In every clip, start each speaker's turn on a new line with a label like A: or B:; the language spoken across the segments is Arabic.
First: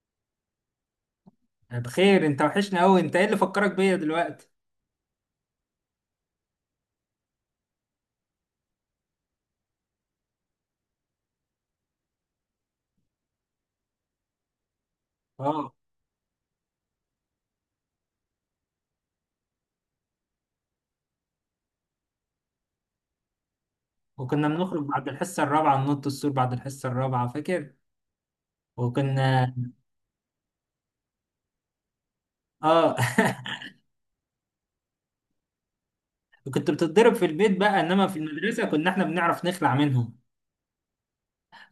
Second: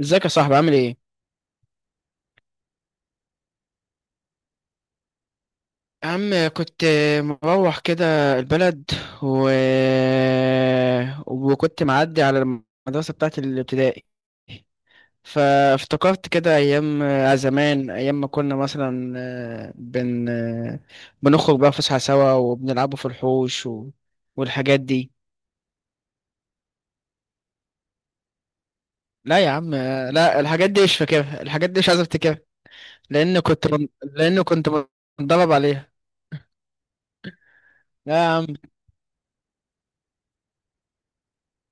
A: ازيك يا صاحبي، عامل ايه؟
B: أنا بخير. انت وحشنا قوي، انت ايه اللي فكرك بيا دلوقتي؟
A: يا عم كنت مروح كده البلد و... وكنت معدي على المدرسة بتاعت الابتدائي،
B: اه.
A: فافتكرت كده أيام زمان، أيام ما كنا مثلا آه، بن آه، بنخرج بقى فسحة سوا وبنلعبوا في الحوش
B: وكنا
A: والحاجات
B: بنخرج بعد
A: دي.
B: الحصه الرابعه، ننط السور بعد الحصه الرابعه، فاكر؟
A: لا يا
B: وكنا.
A: عم، لا، الحاجات دي مش فاكرها، الحاجات دي مش عايز افتكرها،
B: اه.
A: لأن كنت متدرب عليها.
B: كنت بتتضرب في البيت بقى، انما
A: لا
B: في
A: يا عم،
B: المدرسه كنا احنا بنعرف نخلع منهم.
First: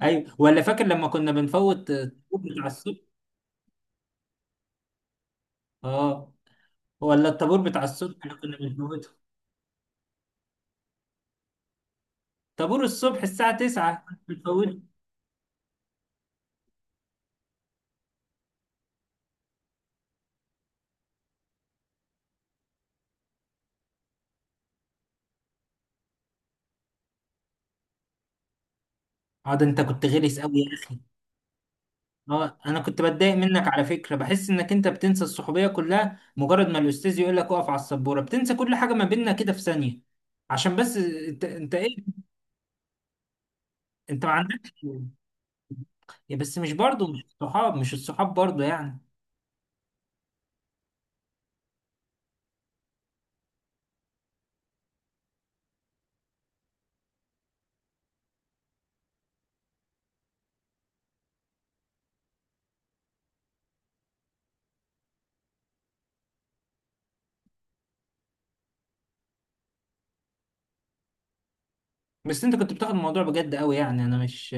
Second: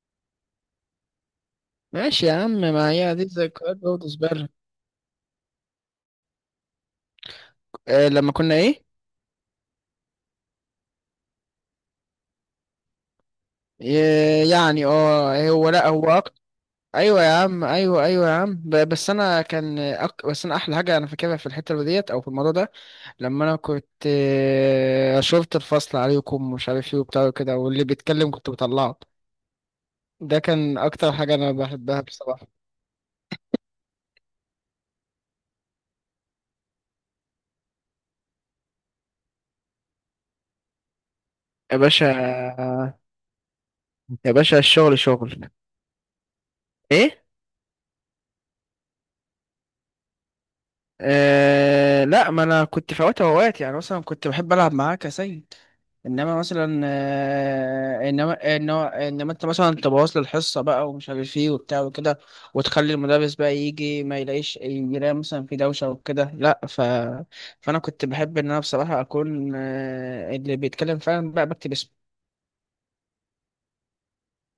B: ايوه، ولا فاكر لما كنا بنفوت
A: ماشي يا عم،
B: الطابور بتاع
A: ما
B: الصبح؟
A: هي دي ذكريات برضه زبالة.
B: اه. ولا الطابور بتاع
A: آه
B: الصبح
A: لما
B: اللي
A: كنا
B: كنا
A: ايه،
B: بنفوته، طابور الصبح الساعه 9 كنت بتفوته.
A: يعني اه هو لا هو أكتر. ايوه يا عم، ايوه، ايوه يا عم، بس انا احلى حاجه انا فاكرها في الحته ديت او في الموضوع ده، لما انا كنت شرطة الفصل عليكم ومش عارف ايه وبتاع كده، واللي بيتكلم كنت بطلعه.
B: اه، ده انت كنت
A: ده
B: غلس قوي يا
A: كان
B: اخي.
A: اكتر حاجة انا بحبها بصراحة.
B: اه، انا كنت بتضايق منك على فكره، بحس انك انت بتنسى الصحوبيه كلها مجرد ما الاستاذ يقول لك اقف على السبوره، بتنسى كل حاجه ما بيننا كده في ثانيه. عشان بس انت
A: يا
B: ايه.
A: باشا،
B: انت ما
A: يا باشا
B: عندكش.
A: الشغل شغل.
B: يا بس مش برضه، مش
A: ايه؟
B: الصحاب مش الصحاب برضه يعني.
A: لا، ما انا كنت فوات اوقات، يعني مثلا كنت بحب العب معاك يا سيد، انما مثلا انما انت مثلا تبوظ لي الحصه بقى ومش عارف ايه وبتاع وكده، وتخلي المدرس بقى يجي ما يلاقيش، يلاقي مثلا في دوشه وكده، لا ف فانا كنت بحب ان انا بصراحه اكون اللي بيتكلم فعلا بقى بكتب اسمه.
B: بس انت كنت بتاخد الموضوع بجد قوي، يعني انا مش.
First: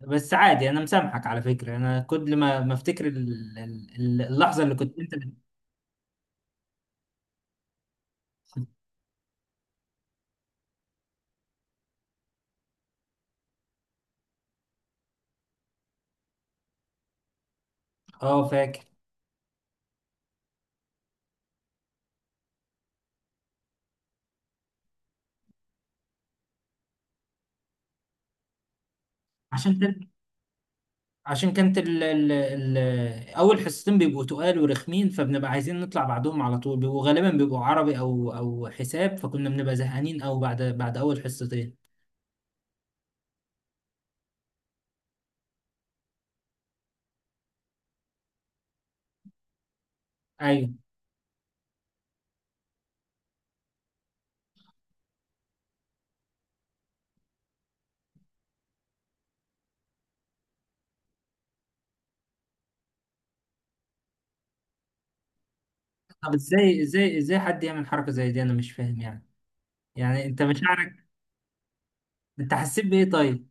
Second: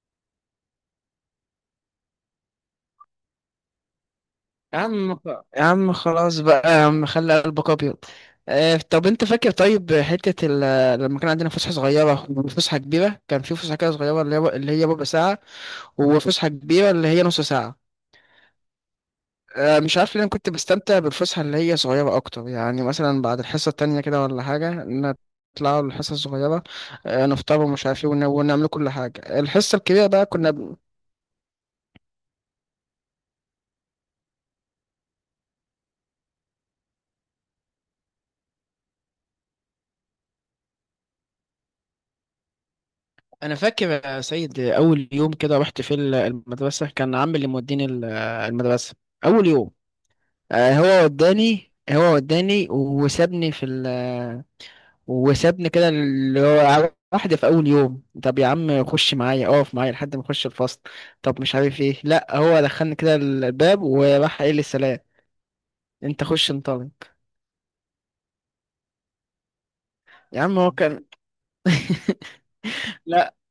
B: بس عادي، انا مسامحك على فكره. انا كل ما افتكر اللحظه اللي
A: يا
B: كنت انت
A: عم خ- يا عم خلاص بقى، يا عم خلي قلبك ابيض. طب انت فاكر طيب حته لما كان عندنا فسحه صغيره وفسحه كبيره، كان في فسحه كده صغيره اللي هي ربع ساعه، وفسحه كبيره اللي هي نص ساعه.
B: اه، فاكر.
A: مش عارف ليه انا كنت بستمتع بالفسحه اللي هي صغيره اكتر، يعني مثلا بعد الحصه التانية كده ولا حاجه نطلعوا الحصه الصغيره، نفطر ومش عارف ايه ونعمل كل حاجه، الحصه
B: عشان
A: الكبيره بقى كنا ب...
B: عشان كانت ال اول حصتين بيبقوا تقال ورخمين، فبنبقى عايزين نطلع بعدهم على طول، بيبقوا غالبا بيبقوا عربي او حساب، فكنا بنبقى زهقانين او بعد اول حصتين.
A: انا فاكر يا سيد، اول يوم كده رحت في المدرسه كان عمي اللي موديني المدرسه اول يوم.
B: ايوه.
A: هو وداني، وسابني في، وسابني كده، اللي هو واحدة في أول يوم طب يا عم خش معايا، اقف معايا لحد ما اخش الفصل، طب مش عارف ايه، لا هو دخلني كده الباب وراح قايل لي سلام، انت
B: طب
A: خش
B: ازاي
A: انطلق.
B: ازاي ازاي حد يعمل حركه زي دي؟ انا مش فاهم يعني. يعني
A: يا
B: انت
A: عم هو كان،
B: مشاعرك، انت حسيت بايه
A: لا
B: طيب؟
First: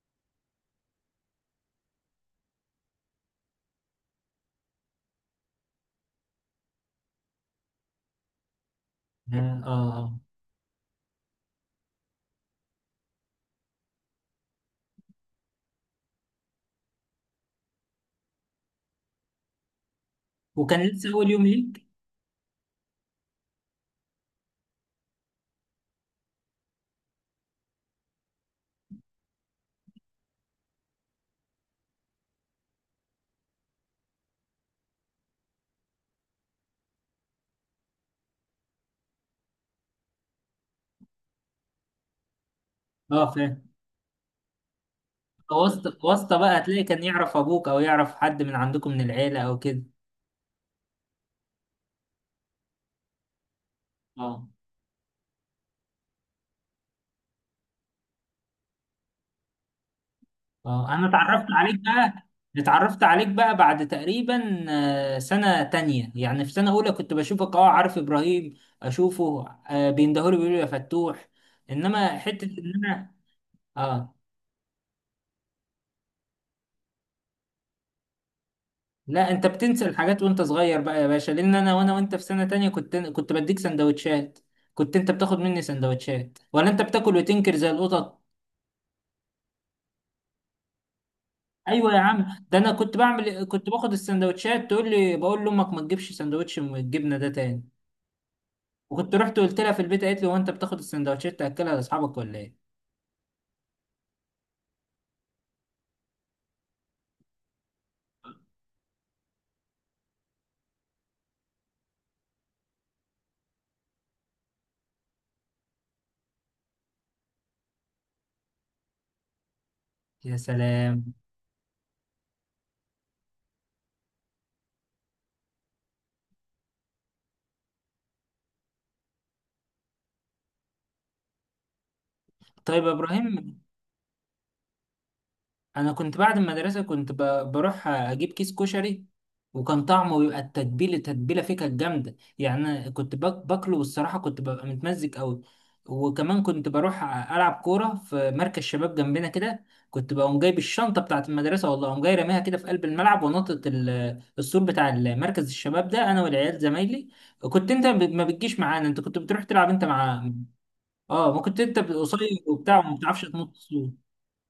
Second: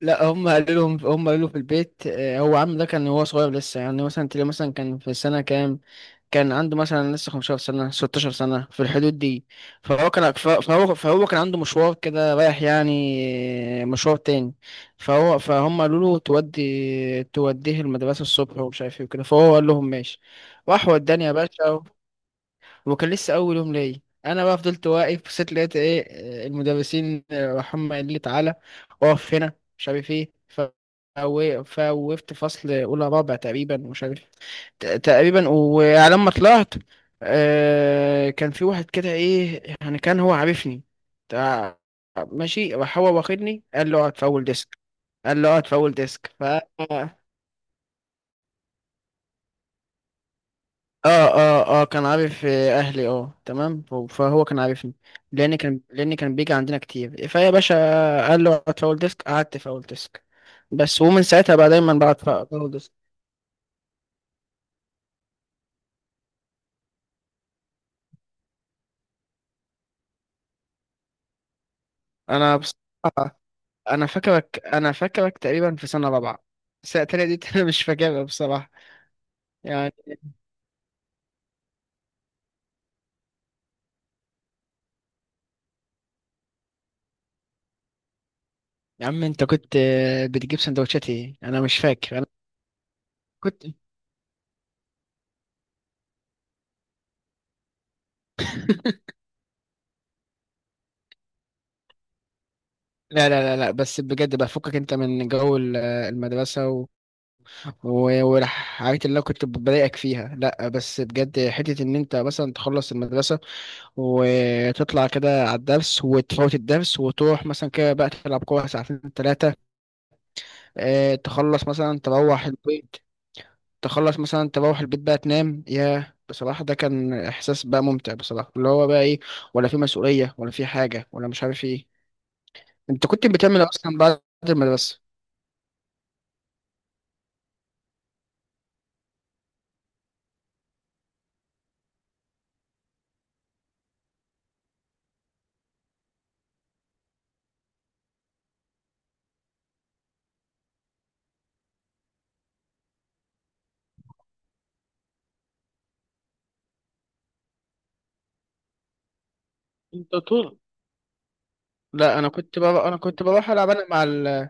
A: لا، هم قالوا لهم، هم قالوا له في البيت، هو عم ده كان هو صغير لسه، يعني مثلا تلاقيه مثلا كان في سنة كام، كان عنده مثلا لسه 15 سنة، 16 سنة، في الحدود دي.
B: اه، اه.
A: فهو كان عنده مشوار كده رايح، يعني مشوار تاني، فهم قالوا له تودي، توديه المدرسة الصبح ومش عارف ايه وكده، فهو قال لهم ماشي.
B: وكان
A: راح
B: لسه
A: وداني
B: اول
A: يا
B: يوم
A: باشا
B: ليك.
A: وكان لسه أول يوم ليا. أنا بقى فضلت واقف، بصيت لقيت ايه، المدرسين راح هم قال لي تعالى اقف هنا مش عارف ايه، فوقفت فصل أولى رابع تقريبا، ومش عارف تقريبا، وعلى ما طلعت كان في واحد كده ايه، يعني كان هو عارفني، تع- ماشي راح هو
B: اه، فاهم.
A: واخدني، قال له اقعد في اول ديسك،
B: واسطه واسطه
A: ف
B: بقى، هتلاقي كان
A: اه،
B: يعرف ابوك او يعرف حد من عندكم من العيله او كده.
A: اه كان عارف اهلي، اه تمام، فهو
B: اه،
A: كان عارفني، لان كان بيجي عندنا كتير فيا باشا قال له اقعد في اول ديسك، قعدت في اول ديسك
B: اه.
A: بس،
B: انا
A: ومن
B: اتعرفت
A: ساعتها بقى
B: عليك
A: دايما
B: بقى.
A: بقعد في اول
B: اتعرفت
A: ديسك.
B: عليك بقى بعد تقريبا سنة تانية، يعني في سنة اولى كنت بشوفك، عارف ابراهيم اشوفه، بيندهولي بيقولوا يا فتوح. انما حتة
A: انا
B: ان انا.
A: بصراحة،
B: اه.
A: انا فاكرك تقريبا في سنه رابعه، السنه التانية دي انا مش فاكرها بصراحه،
B: لا، انت بتنسى
A: يعني.
B: الحاجات وانت صغير بقى يا باشا، لان انا وانت في سنة تانية كنت بديك سندوتشات. كنت انت بتاخد مني سندوتشات، ولا انت بتاكل وتنكر زي القطط؟
A: يا عم انت كنت بتجيب سندوتشات ايه، انا مش
B: ايوه يا
A: فاكر
B: عم،
A: انا،
B: ده انا
A: كنت
B: كنت باخد السندوتشات، تقول لي بقول لامك ما تجيبش سندوتش من الجبنة ده تاني. وكنت رحت وقلت لها في البيت، قالت لي هو انت بتاخد السندوتشات تاكلها لاصحابك ولا ايه؟
A: لا لا لا لا، بس بجد بقى، فكك انت من جو المدرسة والحاجات اللي انا كنت بضايقك فيها، لا بس بجد حتة ان انت مثلا تخلص المدرسة وتطلع كده على الدرس وتفوت الدرس، وتروح مثلا كده بقى تلعب كورة ساعتين ثلاثة،
B: يا سلام.
A: اه تخلص مثلا تروح البيت، بقى تنام، يا بصراحة ده كان إحساس بقى ممتع بصراحة، اللي هو بقى إيه، ولا في مسؤولية ولا في حاجة ولا مش عارف إيه.
B: طيب يا
A: أنت كنت
B: ابراهيم.
A: بتعمل إيه أصلا بعد المدرسة؟
B: انا كنت بعد المدرسه كنت بروح اجيب كيس كشري، وكان طعمه بيبقى، التتبيله فيه كانت جامده، يعني أنا كنت باكله والصراحه كنت ببقى متمزج قوي. وكمان كنت بروح العب كوره في مركز شباب جنبنا كده. كنت بقوم جايب الشنطه بتاعت المدرسه، والله اقوم جاي راميها كده في قلب الملعب، ونطت السور بتاع مركز الشباب، ده انا والعيال زمايلي. كنت انت ما بتجيش معانا، انت كنت بتروح تلعب انت
A: انت
B: مع.
A: طول،
B: اه، ما كنت انت
A: لا
B: قصير.
A: أنا كنت
B: وبتاع
A: بقى،
B: وما
A: أنا
B: بتعرفش
A: كنت بروح
B: تنط
A: ألعب أنا
B: السور.
A: مع ال،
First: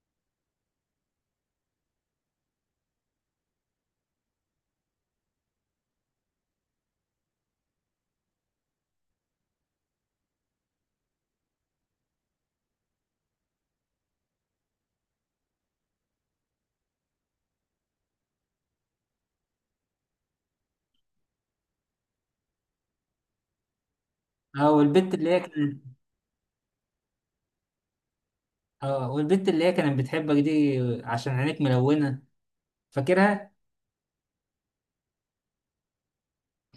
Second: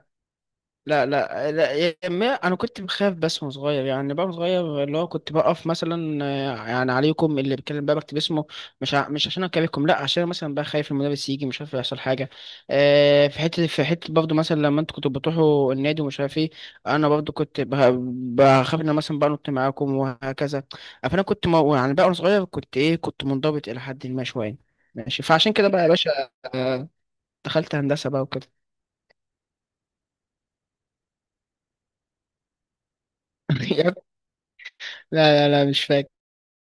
A: لا لا لا، يا ما انا كنت بخاف بس، وانا صغير يعني بقى، وانا صغير اللي هو كنت بقف مثلا يعني عليكم اللي بيتكلم بقى بكتب اسمه، مش عشان اكلمكم لا، عشان مثلا بقى خايف المدرس يجي مش عارف يحصل حاجه. في حته، في حته برضه مثلا لما انتوا كنتوا بتروحوا النادي ومش عارف ايه انا برضه كنت بخاف ان أنا مثلا بقى نط معاكم وهكذا، فانا كنت يعني بقى وانا صغير كنت ايه، كنت منضبط الى حد ما شويه.
B: اه والبت
A: ماشي،
B: اللي هي
A: فعشان كده
B: كانت
A: بقى يا باشا آه، دخلت هندسه بقى وكده.
B: اه والبنت اللي هي كانت بتحبك دي عشان عينيك ملونة، فاكرها؟
A: لا لا لا، مش فاكر،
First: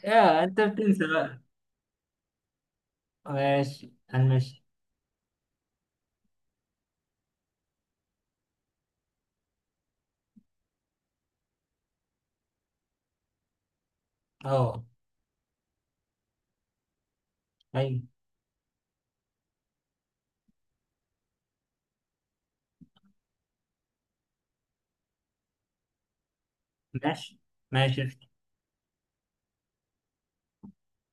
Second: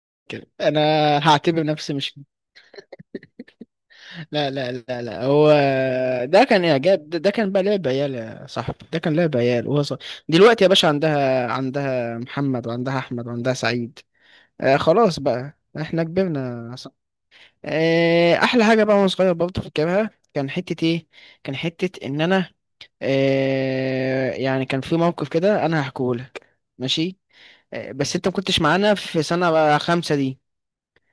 B: يا انت
A: انا
B: بتنسى بقى.
A: هعتبر نفسي مش،
B: ماشي،
A: لا
B: هنمشي.
A: لا لا لا، هو ده كان اعجاب، ده كان بقى لعب عيال يا صاحبي، ده كان لعب عيال وهو صغير، دلوقتي يا باشا، عندها محمد، وعندها احمد، وعندها سعيد. آه
B: اه،
A: خلاص بقى، احنا كبرنا يا صاحبي.
B: ايوه،
A: آه احلى حاجه بقى وانا صغير برضه فاكرها، كان حته ايه، كان حته ان انا، يعني كان في موقف كده انا هحكيه لك، ماشي.
B: ماشي، ماشي.
A: بس انت ما كنتش معانا في سنه خمسه دي.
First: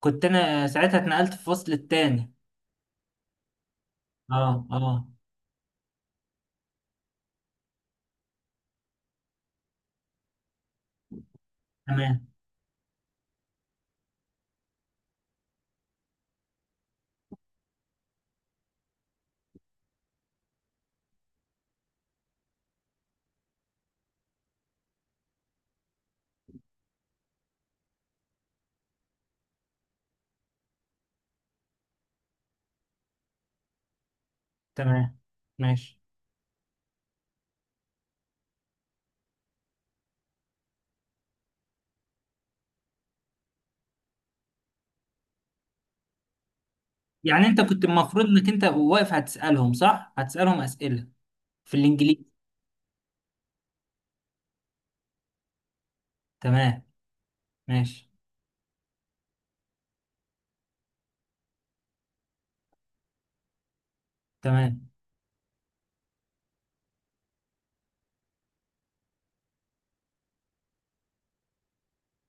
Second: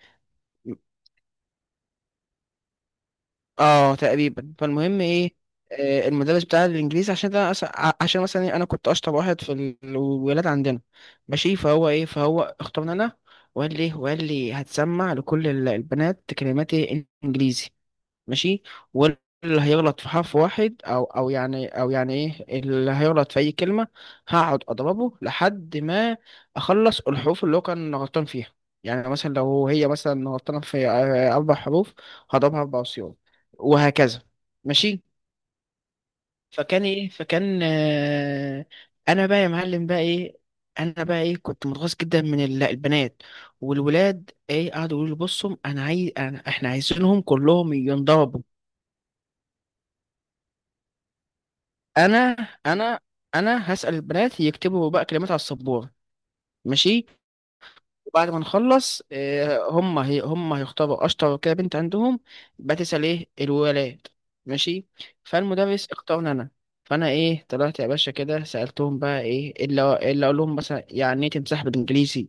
B: كنت انا ساعتها اتنقلت في الفصل التاني.
A: اه
B: اه،
A: تقريبا،
B: اه،
A: فالمهم ايه، المدرس بتاع الانجليزي، عشان ده عشان مثلا إيه، انا كنت اشطر واحد في الولاد عندنا. ماشي، فهو ايه،
B: تمام.
A: فهو اختارني انا، وقال لي هتسمع لكل البنات كلمات إيه؟ انجليزي، ماشي، واللي هيغلط في حرف واحد او يعني، او يعني ايه، اللي هيغلط في اي كلمه هقعد اضربه لحد ما اخلص الحروف اللي هو كان غلطان فيها. يعني مثلا لو هي مثلا غلطانه في اربع حروف، هضربها اربع صيغ، وهكذا ماشي.
B: تمام، ماشي.
A: فكان ايه، فكان آه، انا بقى يا معلم بقى ايه، كنت متغاظ جدا من البنات، والولاد ايه قعدوا يقولوا لي بصوا انا عايز، احنا عايزينهم
B: يعني انت
A: كلهم
B: كنت المفروض
A: ينضربوا.
B: انك انت واقف هتسألهم، صح؟ هتسألهم أسئلة في
A: انا
B: الانجليزي.
A: انا انا هسأل البنات يكتبوا بقى كلمات على السبورة.
B: تمام،
A: ماشي،
B: ماشي.
A: وبعد ما نخلص هم هيختاروا اشطر كده بنت عندهم، بقى تسأل ايه الولاد. ماشي،
B: تمام.
A: فالمدرس اختارني انا، فانا ايه طلعت يا باشا كده سألتهم بقى ايه، إيه اللي اقول لهم مثلا، يعني ايه تمسح بالانجليزي،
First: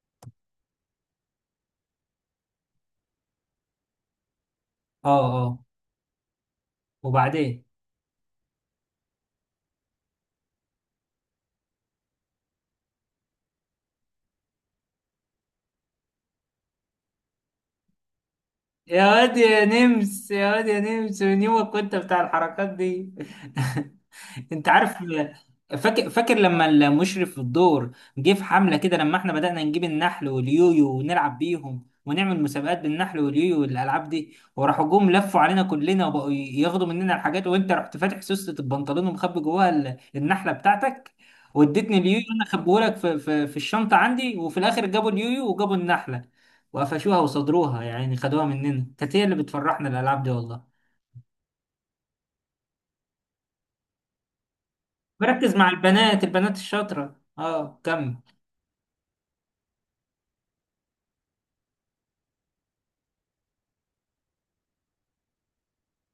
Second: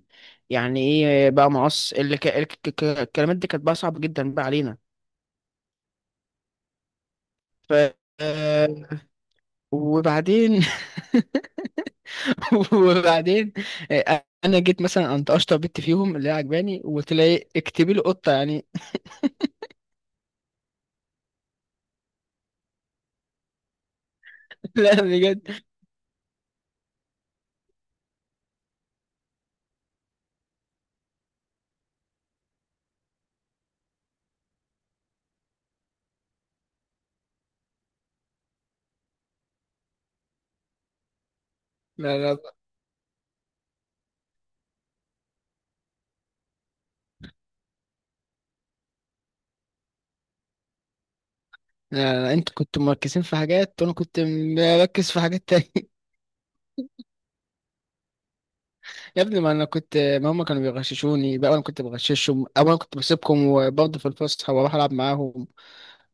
A: يعني ايه بقى مقص، اللي الكلمات دي كانت بقى صعبة جدا بقى علينا.
B: اه، اه، وبعدين.
A: ف آه، وبعدين وبعدين انا جيت مثلا قمت اشطر بنت فيهم اللي هي عجباني، وقلت لها ايه اكتبي لي قطه يعني.
B: يا واد يا نمس، يا واد يا نمس، من يومك كنت بتاع الحركات دي. انت عارف،
A: لا بجد،
B: فاكر، فاكر لما المشرف في الدور جه في حمله كده لما احنا بدأنا نجيب النحل واليويو ونلعب بيهم ونعمل مسابقات بالنحل واليويو والالعاب دي، وراحوا جم لفوا علينا كلنا وبقوا ياخدوا مننا الحاجات، وانت رحت فاتح سوسة البنطلون ومخبي جواها النحله بتاعتك، واديتني
A: لا
B: اليويو
A: لا
B: انا، خبيهولك في, الشنطه عندي. وفي الاخر جابوا اليويو وجابوا النحله، وقفشوها وصدروها يعني، خدوها مننا. كانت هي اللي بتفرحنا الالعاب دي والله.
A: لا لا، انتوا كنتوا مركزين في حاجات، وانا كنت مركز في حاجات
B: بركز مع
A: تانية.
B: البنات، البنات الشاطره. اه، كمل.
A: يا ابني ما انا كنت، ما هم كانوا بيغششوني بقى انا كنت بغششهم، او انا كنت بسيبكم وبرضه في الفسحه واروح العب معاهم،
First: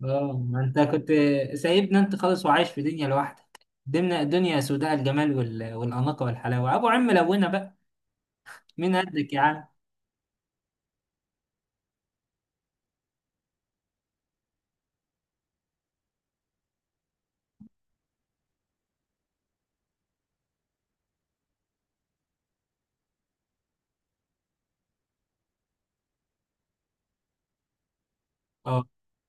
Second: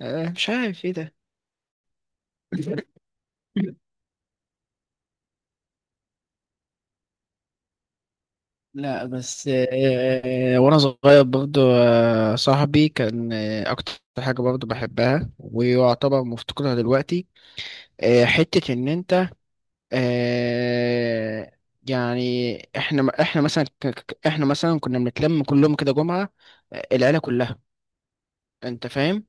B: اه،
A: مش
B: ما انت
A: عارف ايه
B: كنت
A: ده.
B: سايبنا انت خالص، وعايش في دنيا لوحدك. دمنا دنيا سوداء، الجمال والاناقه والحلاوه ابو عم لونا بقى. مين
A: لا
B: قدك يا
A: بس،
B: عم.
A: وانا صغير برضو، صاحبي كان اكتر حاجة برضو بحبها، ويعتبر مفتقدها دلوقتي، حتة إن أنت، آه، يعني إحنا مثلا إحنا مثلا كنا بنتلم كلهم كده جمعة، العيلة كلها،
B: اه.
A: أنت فاهم.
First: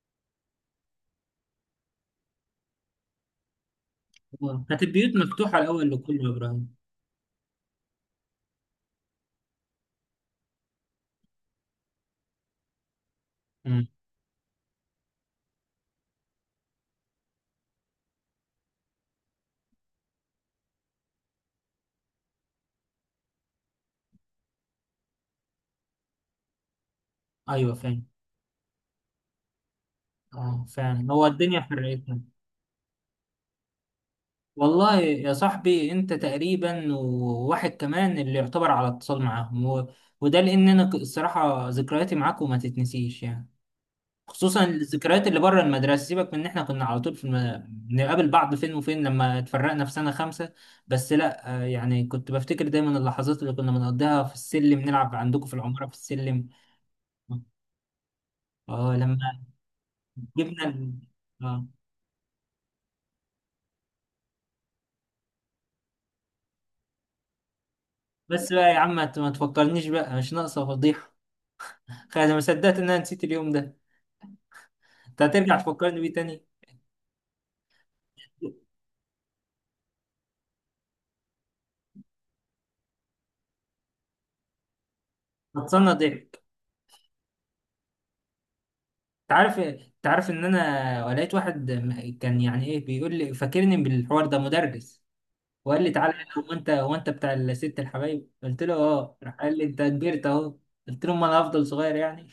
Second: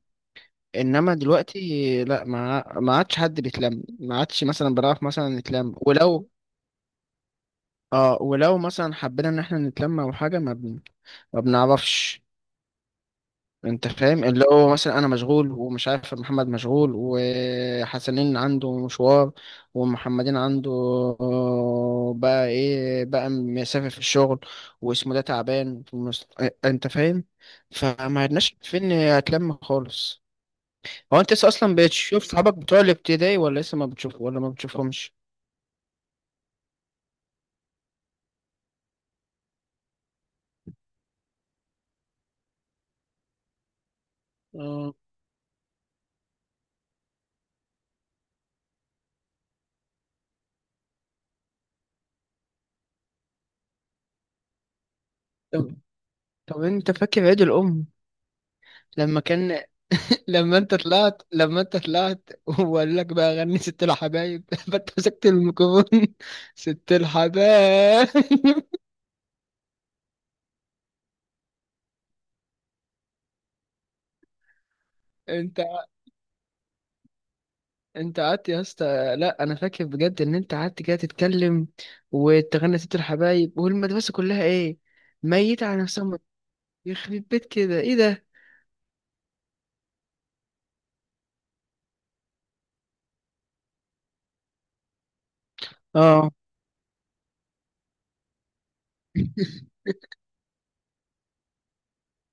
A: إنما دلوقتي لأ، ما عادش حد بيتلم، ما عادش
B: آه.
A: مثلا
B: كانت
A: بنعرف
B: البيوت
A: مثلا
B: مفتوحه
A: نتلم،
B: الاول لكله يا
A: ولو
B: ابراهيم.
A: ولو مثلا حبينا إن إحنا نتلم أو حاجة ما بنعرفش،
B: امم.
A: انت فاهم، اللي هو مثلا انا مشغول ومش عارف، محمد مشغول، وحسنين عنده مشوار، ومحمدين عنده آه، بقى ايه بقى مسافر في الشغل، واسمه ده تعبان في اه، انت فاهم،
B: ايوه، فاهم.
A: فما عدناش فين هتلم خالص.
B: اه، فعلا،
A: هو
B: هو
A: انت لسه
B: الدنيا
A: اصلا
B: حرقتنا.
A: بتشوف صحابك بتوع الابتدائي، ولا لسه ما بتشوف، ولا ما
B: والله
A: بتشوفهمش؟
B: يا صاحبي انت تقريبا وواحد كمان اللي يعتبر على اتصال معاهم وده لان انا الصراحه ذكرياتي معاكم ما تتنسيش يعني، خصوصا
A: اه
B: الذكريات اللي بره المدرسه، سيبك من ان احنا كنا على طول في بنقابل بعض فين وفين لما اتفرقنا في سنه خمسه. بس لا، يعني كنت بفتكر دايما اللحظات اللي كنا بنقضيها في السلم نلعب عندكم في
A: طب،
B: العماره في السلم.
A: انت فاكر عيد الام
B: اه، لما
A: لما كان
B: جبنا
A: لما
B: اه،
A: انت طلعت وقال لك بقى غني ست الحبايب، فانت مسكت الميكروفون، ست الحبايب،
B: بس بقى يا عم، ما تفكرنيش بقى، مش ناقصه فضيحه. خلاص، انا ما صدقت ان انا نسيت اليوم ده، انت هترجع
A: انت
B: تفكرني بيه تاني؟
A: انت قعدت يا اسطى، لا انا فاكر بجد ان انت قعدت كده تتكلم وتغني ست الحبايب، والمدرسه كلها ايه، ميتة على
B: هتصنع
A: نفسها،
B: ضحك.
A: يخرب بيت كده ايه ده.
B: انت عارف ان انا لقيت واحد كان يعني ايه بيقول لي فاكرني بالحوار ده، مدرس، وقال لي تعالى
A: اه
B: هنا، هو انت بتاع الست الحبايب؟ قلت له اه، راح قال لي انت كبرت اهو. قلت له ما انا هفضل صغير يعني.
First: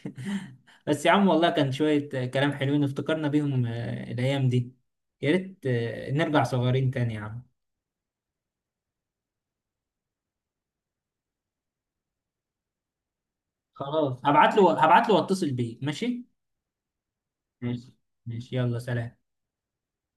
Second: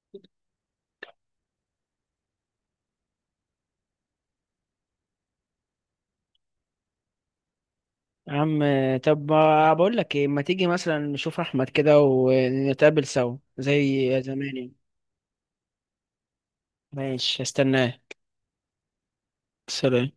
B: بس يا عم والله كان شوية كلام حلوين افتكرنا بيهم، الايام دي. يا ريت نرجع صغيرين تاني يا عم.
A: يا عم، طب ما بقول لك ايه، ما تيجي مثلا نشوف احمد كده ونتقابل سوا
B: خلاص،
A: زي
B: هبعت
A: زمان
B: له
A: يعني.
B: هبعت له واتصل بيه. ماشي.
A: ماشي،
B: ماشي،
A: استناه،
B: ماشي، يلا سلام.
A: سلام.